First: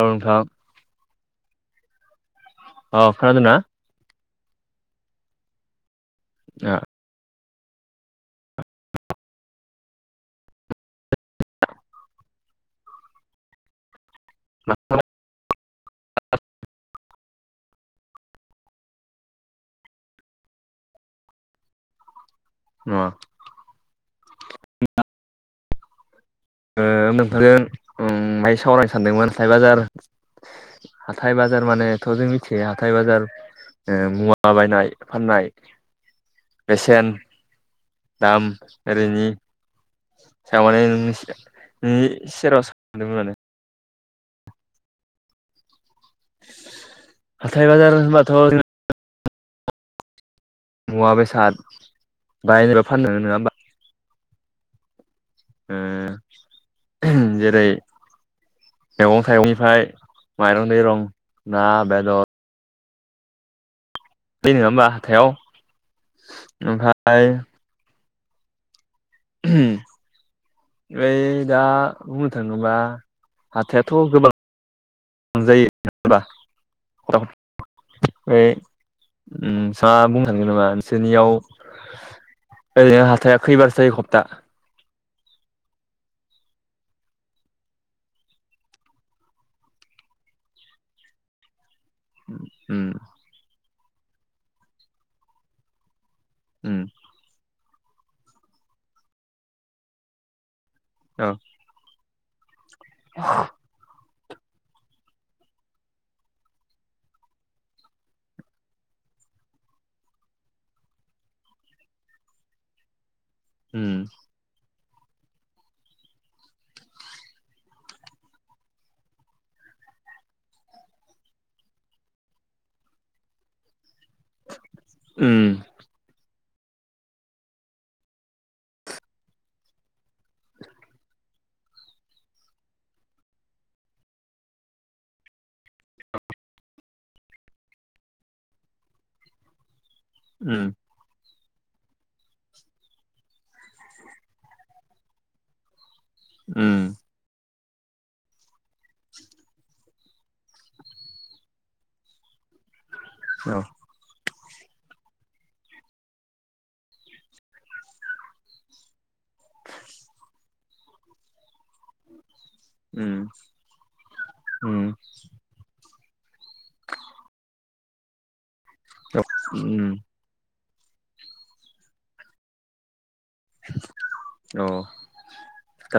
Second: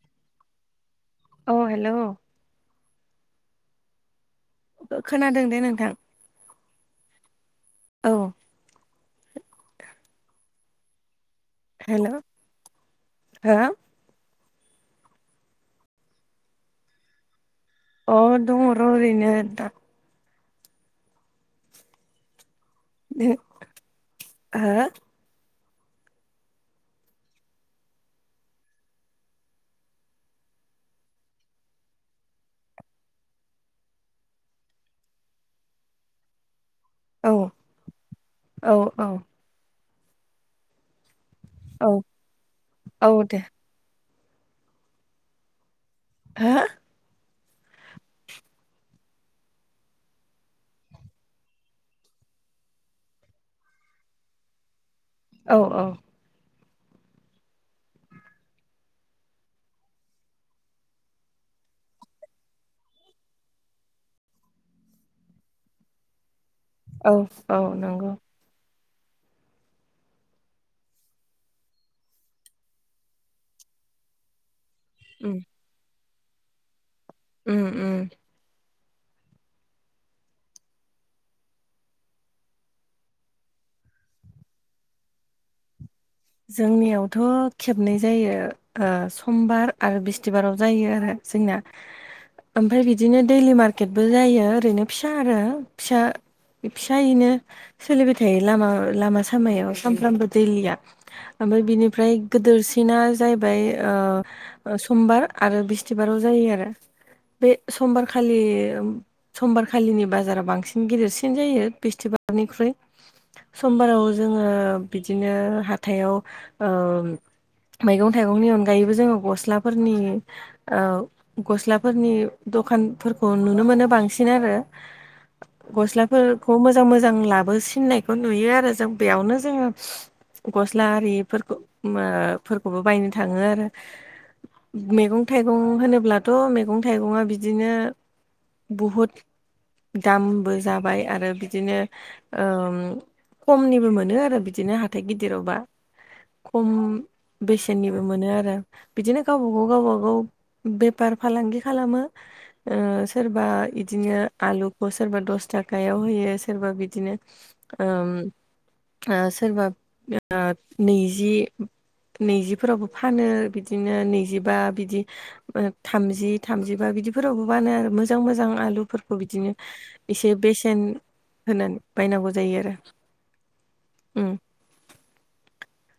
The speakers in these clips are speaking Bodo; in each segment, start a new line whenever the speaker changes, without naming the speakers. औ नोंथां।
अ हेल'!
अ खोनादोंना?
खोनादों दे नोंथां।
ओ
औ। हेलौ हो
[unintelligible]
अ दङ र ओरैनो दा
[unintelligible]
हो
ओ नोंथांजों ओ बाय सावरायनो सानदोंमोन हाथाइ बाजार हाथाय बाजार मानेथ' जों मिथिखायो हाथाय बाजार ओ मुवा बायनाय फाननाय बेसेन
हो
दाम
औ औ
ओरैनि थारमानि नोंनि
औ
नोंनि [unintelligible]
औ
दोंमोन मानि
दे हो?
हाथाय बाजार होनबाथ' जों मुवा बेसाद बायनोबा फाननो नोङा होमबा?
औ
ओ‌
औ
जेरै मैगं थाइगंनिफ्राय माइरं दैरं ना बेदर फैयो नोङा होमबा हाथायाव?
औ
ओमफ्राय
औ नोंगौ।
यै दा बुंनो थाङोबा हाथायाथ' गोबां
उम
[unintelligible] बा [unintelligible]
उम उम
फाय ओ सा बुंनो थांङो नामा नोंसोरनियाव ओरैनो हाथाया खैबारसायो हप्ता?
जोंनियावथ' खेबनै जायो ओ समबार आरो बिस्थिबाराव जायो आरो जोंना ओमफाय
उम
बिदिनो दैलि मार्केटबो जायो ओरैनो फिसा आरो फिसा
उम
फिसायैनो सोलिबाय थायो लामा लामा सामायाव सामफ्रामबो दैलिया
औ।
ओमफाय बिनिफ्राय गोदिरसिना जायबाय ओ ओ समबार आरो बिस्थिबाराव जायो आरो बे समबारखालि समबारखालिनि बाजाराव बांसिन गिदिरसिन जायो बिस्थिबारनिख्रुइ
उम
समबाराव जोङो बिदिनो हाथायाव ओ मैगं थाइगंनि अनगायैबो जोङो गस्लाफोरनि औ गस्लाफोरनि दखानफोरखौ नुनो मोनो बांसि सिन आरो‌
उम
गस्ला फोरखौ मोजां मोजां लाबो सिननायखौ नुयो आरो जों बेयावनो जोङो गस्ला आरिफोरखो ओ फोरखौबो बायनो थाङो आरो। मैगं थाइगं होनोब्लाथ' मैगं थाइगङा बिदिनो बहुत दामबो
उम
जा बाय आरो बिदिनो ओम‌ खमनिबो मोनो आरो बिदिनो हाथाइ गि दिरावबा खम
उम
बेसेननिबो मोनो आरो बिदिनो गावबागाव गावब गाव बेफार फालांगि खालामो ओ सोरबा
औ
बिदिनो आलुखौ सोरबा दस थाखायाव होयो सोरबा बिदिनो ओम ओ सोरबा ओ नैजि नैजिफोरावबो
उम
फानो बिदिनो नैजिबा
उम
बिदि ओ थामजि थामजिबा बिदिफोरावबो बानो आरो मोजां मोजां आलुफोरखौ
औ
बिदिनो
उम
एसे बेसेन होनानै बायनांगौ जायो आरो उम
औ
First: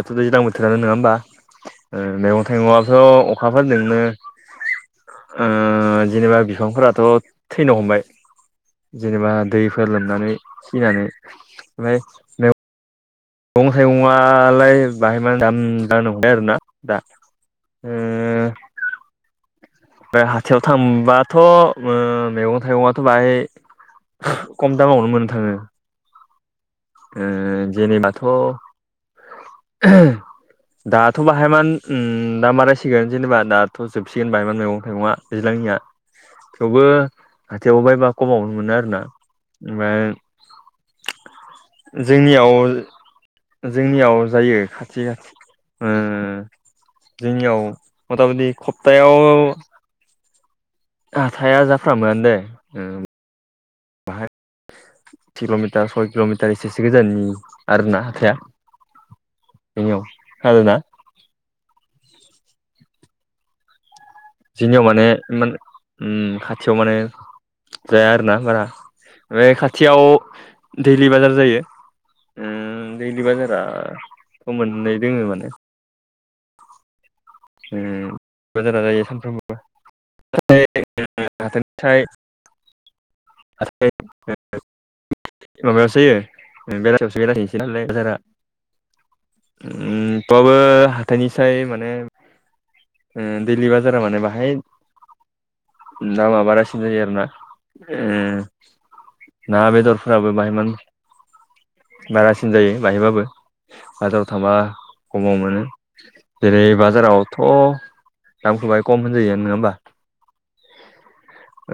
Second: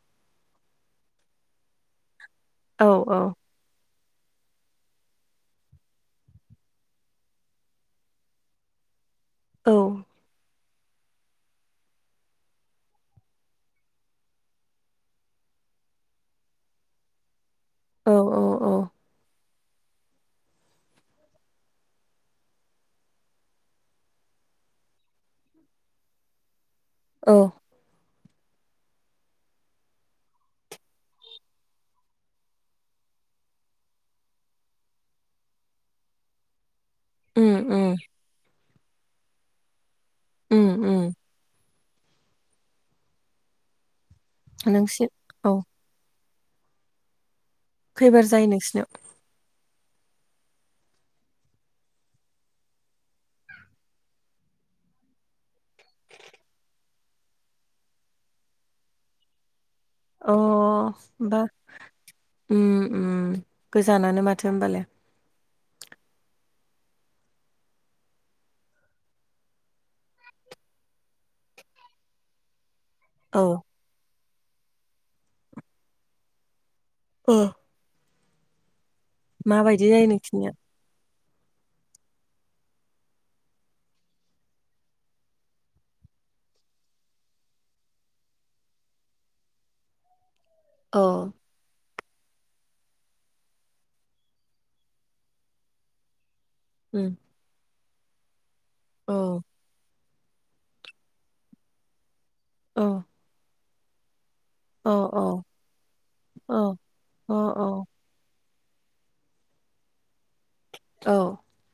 दैज्लां बोथोरानो नङा होमबा ओ मैगं
औ
थाइगङाथ' अखाफोरजोंनो ओ जेनेबा बिफांफोराथ' थैनो हमबाय जेनेबा
औ
दैफोर लोमनानै सिनानै ओमफाय नो मैगं थाइगंआलाय बाहाय मा दाम जानो हमबाय आरोना दा ओ
औ औ औ
ओमफाय हाथायाव थांबाथ' मैगं थाइगङाथ' बाहाय खम दामावनो मोननो थाङो। ओ
औ
जेनेबाथ'
[inaudible]
दाथ' बाहाय मान उम दाम बारायसिगोन जेनेबा दाथ' जोबसिगोन बाहायान मैगं थाइगंआ। दैज्लांनिया थेवबो
उम
हाथायाव
उम
बबायबा खमावनो मोनो आरोना। ओमफाय
उम उम
जोंनियाव जोंनियाव जायो खाथि
नोंसि
खाथि
औ
ओ जोंनियाव
खैबार
मथा
जायो
मथि
नोंसिनाव
सप्तायाव हाया जाफ मोन दे बाहाय किल'मिटार सय किल'मिटार एसेसो गोजाननि आरो ना हाथाया जोंनियाव
अ
खोनादोंना
बा उम गोजानानो माथो होमबालाय
जोंनियाव माने इान उम खाथियाव माने जाया आरोना बारा ओमफ्राय खाथियाव दैलि बाजार जायो उम दैलि
औ
बाजारा मोननाय दोङ माने
ओ
उम बाजार जाखायो साम
माबायदि जायो नोंसिनिया
[unintelligible] थोननिफ्राय [unintelligible] माबायावसोयो बेलासियावसो बेलासिसै नालाय बाजारा उम थबाबो
औ
हाथथायनिसाय माने ओ दिलि बाजारा माने बाहाय दामा बारासि सि जायो आरोना उम
अ
ना बेदरफोराबो बाहायान बारासिन जायो
औ
बाहायबाबो बाजाराव थांबा
औ
खमाव मोनो जेरै
औ अ औ
बाजारावथ' दामखौ बाहाय खम होनजायो नङा होमबा
औ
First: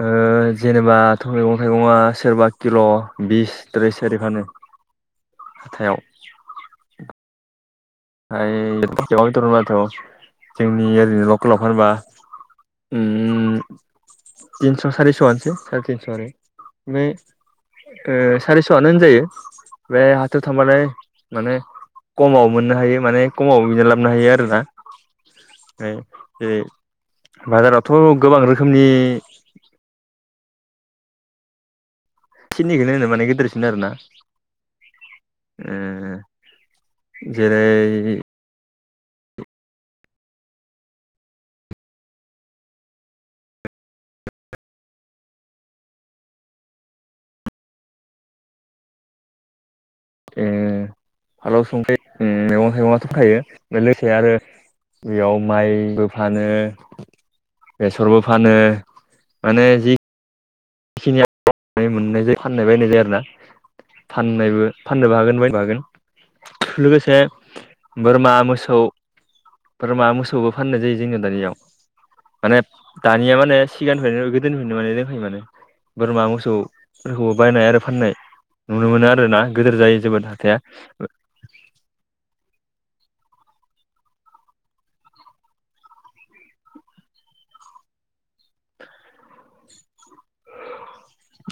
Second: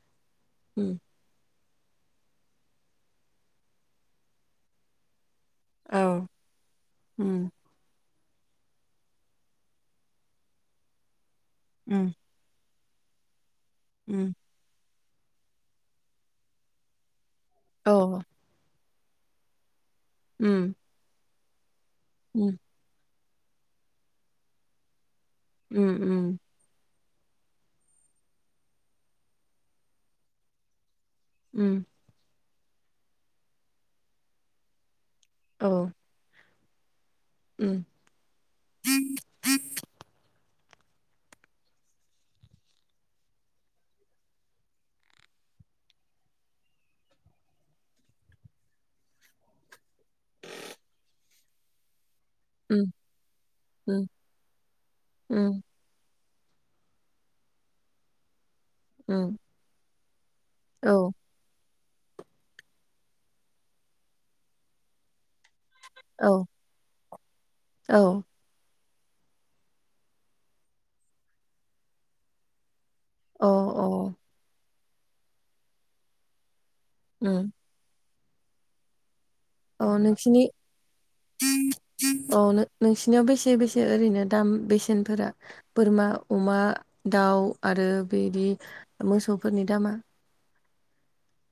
ओ
उम
जेनेबााथ' मैगं थाइगं सोरबा किल' बिस थ्रिस थारि फानो
औ
हाथायाइाव
उम
बे दर माथ' जोंनि ओरैनो बिबखौ लांफानोबा
उम
उम
उम
थिनस' सारिस'आनोसै साराय थिनस'आनो ओमफ्राय
औ
ओ सारिस'आनो जायो बे हाथायाव
उम
थांबालाय माने खमाव
उम
मोननो हायो माने कमाव बिदिनो लाबोनो हायो आरोना
उम
ओमफाय
उम
जेरै बाजारावथ' गोबां रोखोमनि
उम
सिनिखोनो होनो माने गेदिरसिन आरो ना।
औ उम
जेरै
[inaudible]
एह फालाव संखायो मैगं
उम
थाइगंआथ'खायो लोगोसे
उम
आरो बेयाव
उम
माइबो फानो बेसरबो फानो
उम
माने जि
औ
खिनि मोननाय जायो फाननाय बायनाय जायो आरो ना फाननायबो फाननोबो हागोन बायनो हागोन
औ
लोगोसे
औ
बोरमा मोसौ बोरमा मोसौबो फाननाय जायो जोङो दानियाव माने दानिया
अ
माने सिगां ओ गोदो मोननो मनानै लोंखायो माने बोरमा मोसौफोरखौबो
उम
बायनाय आरो फाननाय नुनो मोनो आरोना गिदोर
अ
जायो जेबोद
नोंसिनि
हाथाया
औ नोंसिनियाव बेसे बेसे ओरैनो दाम बेसेनफोरा बोरमा अमा दाउ आरो बेदि मोसौफोरनि दामा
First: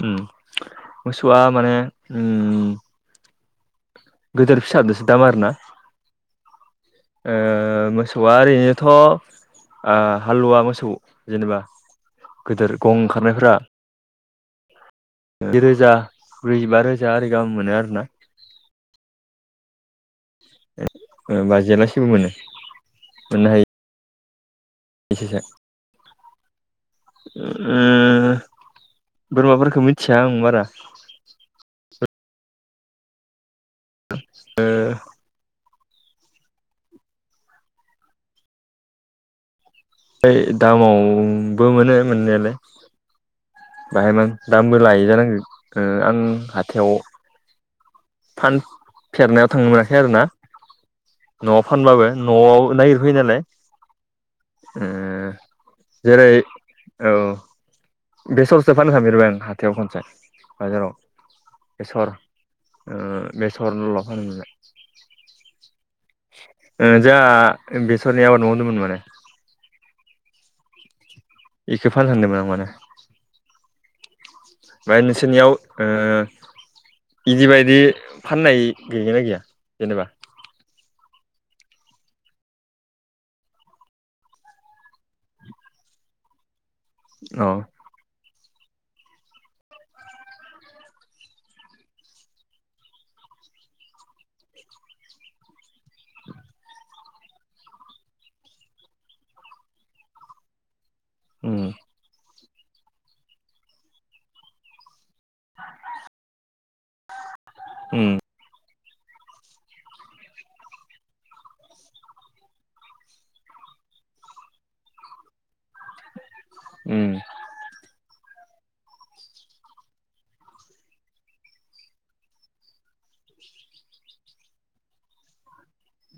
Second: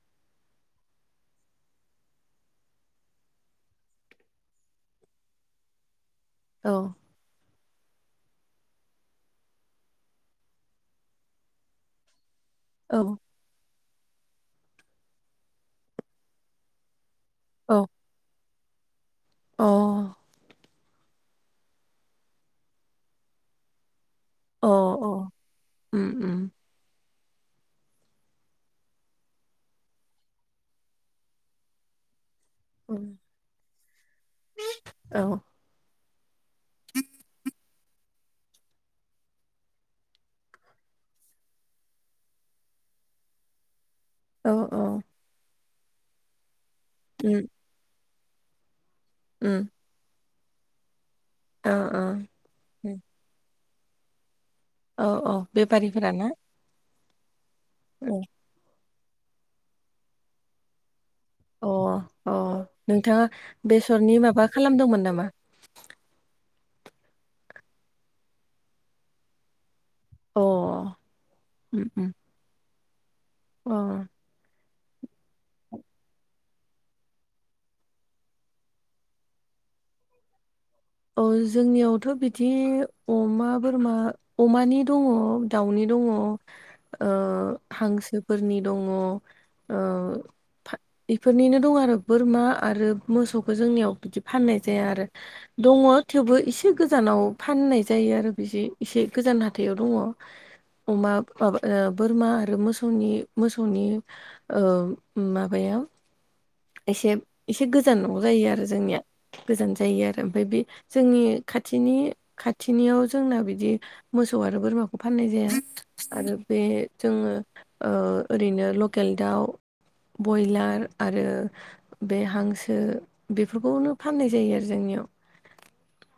उम मोसौआ माने उम गेदोर फिसाजोंसो दाम आरोना।
औ
ओ मोसौआ ओरैनोथ' ओ हालुवा मोसौ जेनेबा गेदोर गं
औ
ओंखारनायफोरा जिरोजा ब्रैजिबा रोजा जा आरै गाहाम मोनो
औ
आरो ना।
अ
बाजिलासेबो मोनो मोननो हायो।
अ अ उम उम
ओ बोरमाफोरखो मिथिया आं बारा।
[inaudible]
ओ
औ [inaudible]
ओमफाय दामावबो मोनो मोननायालाय। बाहाय मान
औ
दामबो
औ
लायो जानांगो ओ आं हाथायाव
[inaudible]
फानफेरनायाव
उम
थांनो मोनाखै आरो ना। न'आव
औ
फानब्लाबो न'आव
उम
नायगिरफैयो नालाय। ओ
औ औ बेफारिफोरा
जेरै
ना
औ
उम
बेसरसो फानखां फेरबाय आं हाथायाव खनसे बाजाराव
अ
बेसर
अ
ओ
नोंथाङा
बेसरल'
बेसरनि माबा
फानोमोनलाय
खालामदोंमोन नामा?
ओ जाहा बेसरनि आबाद मावदोंमोन माने
अ
इखो फान
उम
हैदों आं माने।
अ
ओमफ्राय नोंसोरनियाव ओ इदि बायदि फाननाय गैगोना गैया जेनेबा?
अ जोंनियावथ' बिदि अमा बोरमा अमानि दङ दाउनि दङ ओ
अ
हांसोफोरनि दङ ओ इफोरनिनो दं आरो बोरमा आरो मोसौखौ जोंनियाव बिदि फाननाय जाया आरो दङ थेवबो एसे गोजानाव फाननाय जायो आरो बिदि एसे गोजान हाथायाव दङ। अमा
उम
माबा ओ बोरमा आरो मोसौनि मोसौनि ओ माबाया एसे एसे गोजान
उम
नांगौ जायो आरो जोंनिया। गोजान जायो आरो ओमफाय बे जोंनि खाथिनि खाथिनियाव जोंना बिदि मोसौ आरो बोरमाखौ फाननाय जाया आरो बे
उम
जोङो ओरैनो लकेल दाउ बयलार आरो बे हांसो बेफोरखौनो फाननाय जायो आरो जोंनियाव।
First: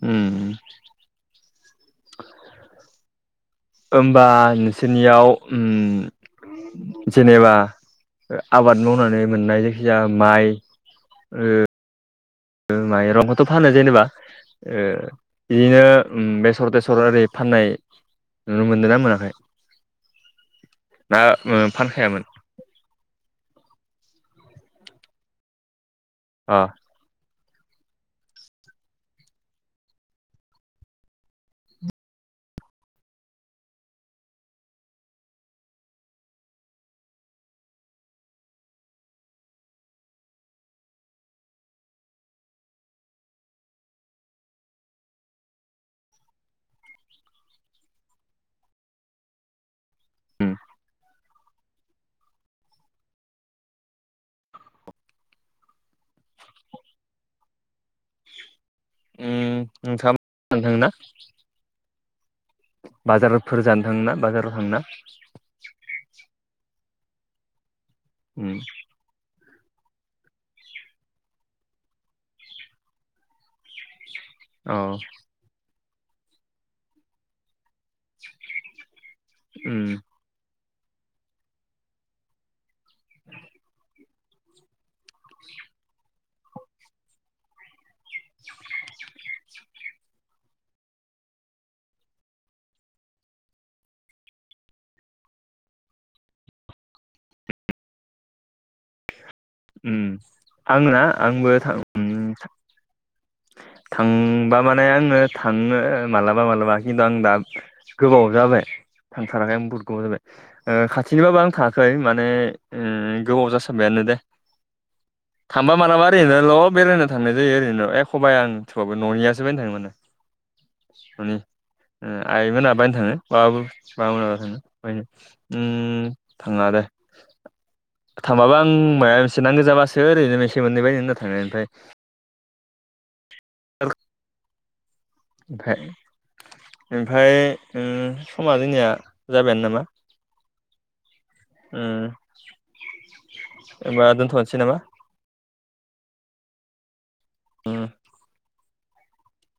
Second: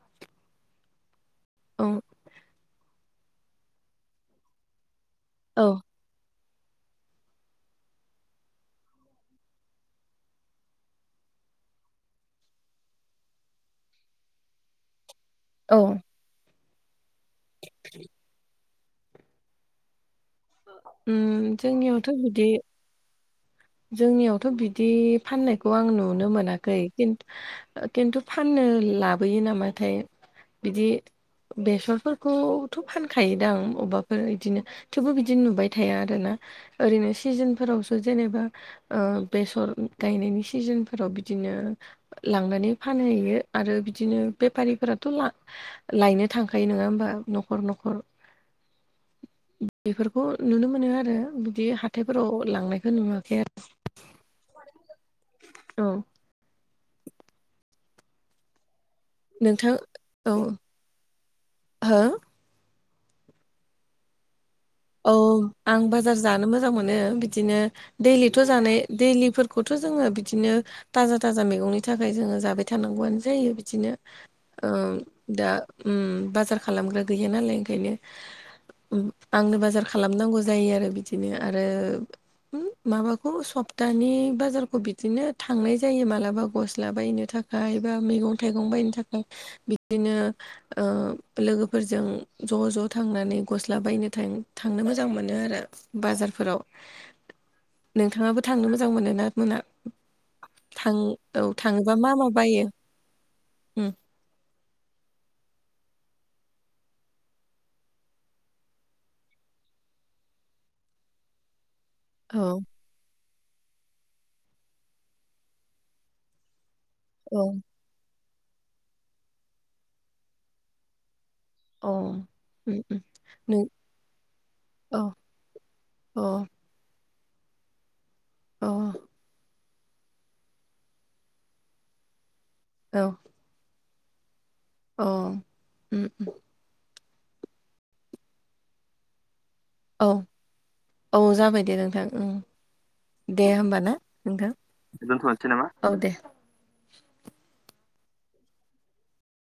उम।
औ।
होमबा नोंसोरनियाव
औ
उम जेनेबा आबाद मावनानै मोननाय जायखिजाया माइ माइरंखोथ' फानो जेनेबा ओ
औ
बिदिनो बेसर तेसर ओरै फाननाय नुनो मोनदों ना मोनाखै ना
उम जोंनियावथ'
फानखायामोन?
बिदि जोंनियावथ' बिदि फाननायखौ आं नुनो
अ
मोनाखै किन किन्तु फाननो लाबोयो नामाथाय बिदि बेसरफोरखौथ' फानखायोदां आ अबबाफोर बिदिनो थेवबो बिदि नुबाय थाया आरो ना ओरैनो सिजोनफोरावसो जेनेबा ओ बेसर गायनायनि सिजोनफोराव बिदिनो लांनानै फानहैयो आरो बिदिनो बेफारिफोराथ' लायनो थांखायो नङा होमबा न'खर न'खर बेफोरखौ
उम
नुनो मोनो आरो बिदि हाथायफोराव लांनाय नुवाखै आरो औ [inaudible]
उम
नोंथां औ
नोंथाङा
हो?
बाजारफोर जानो थांना बाजाराव थांना?
औ आं बाजार जानो मोजां मोनो। बिदिनो दैलिथ'
उम
जानाय दैलिफोरखौथ' जोङो बिदिनो थाजा थाजा मैगंनि थाखाय जोङो जाबाय थानांगौआनो जायो बिदिनो औ दा उम बाजार खालामग्रा गैया नालाय ओंखायनो आंनो बाजार
उम
खालामनांगौ जायो आरो बिदिनो आरो माबाखौ सप्तानि बाजारखौ बिदिनो थांनाय जायो मालाबा गस्ला बायनो थाख खाय एबा मैगं थाइगं बायनो थाखाय। बिदिनो ओ लोगोफोरजों ज' ज' थांनानै गस्ला बायनो थां थांनो मोजां मोनो आरो बाजारफोराव नोंथाङाबो थांनो मोजां मोनोना मोना?
उम
थां
आंना
औ
आंबो थां
थाङोबा मा मा
उम
बायो? उम,
थांबा माने आङो थांनो मालाबा मालाबा खिन्थु आं दा गोबाव जाबाय थांथाराखै आं बहु गोबाव जाबाय ओ खाथिनिबाबो आं थां खै माने
औ
गोबाव जासारबायानो दे। थांबा मानलाबा ओरैनोल' बेरायनो थांनाय
औ
जायो ओरैनो। एख बाया आं थेवबाबो [unintelligible] न'नियासो बायनो थाङो मोने न'नि
अ
आइमोना बायनो थाङो बाबो
नों
माबामोनाबा [unintelligible] थाङो
अ
बायनो। उम
अ
थाङा दे। थांबाबा आं माब मोनसे नांगौ जाबासो ओरैनो मोनसे मोननै बायनो होनना थाडों ओमफ्राय
औ।
[inaudible] ओमफाय
अ
ओमफ्राय समा जोंनिया जाबायानो नामा?
औ औ जाबाय दे नोंथां उम। दे होमब ना
होमबा
नोंथां।
दोनथ'नोसै नामा
दोनथ'सै नामा? औ दे।
ह [unintelligible]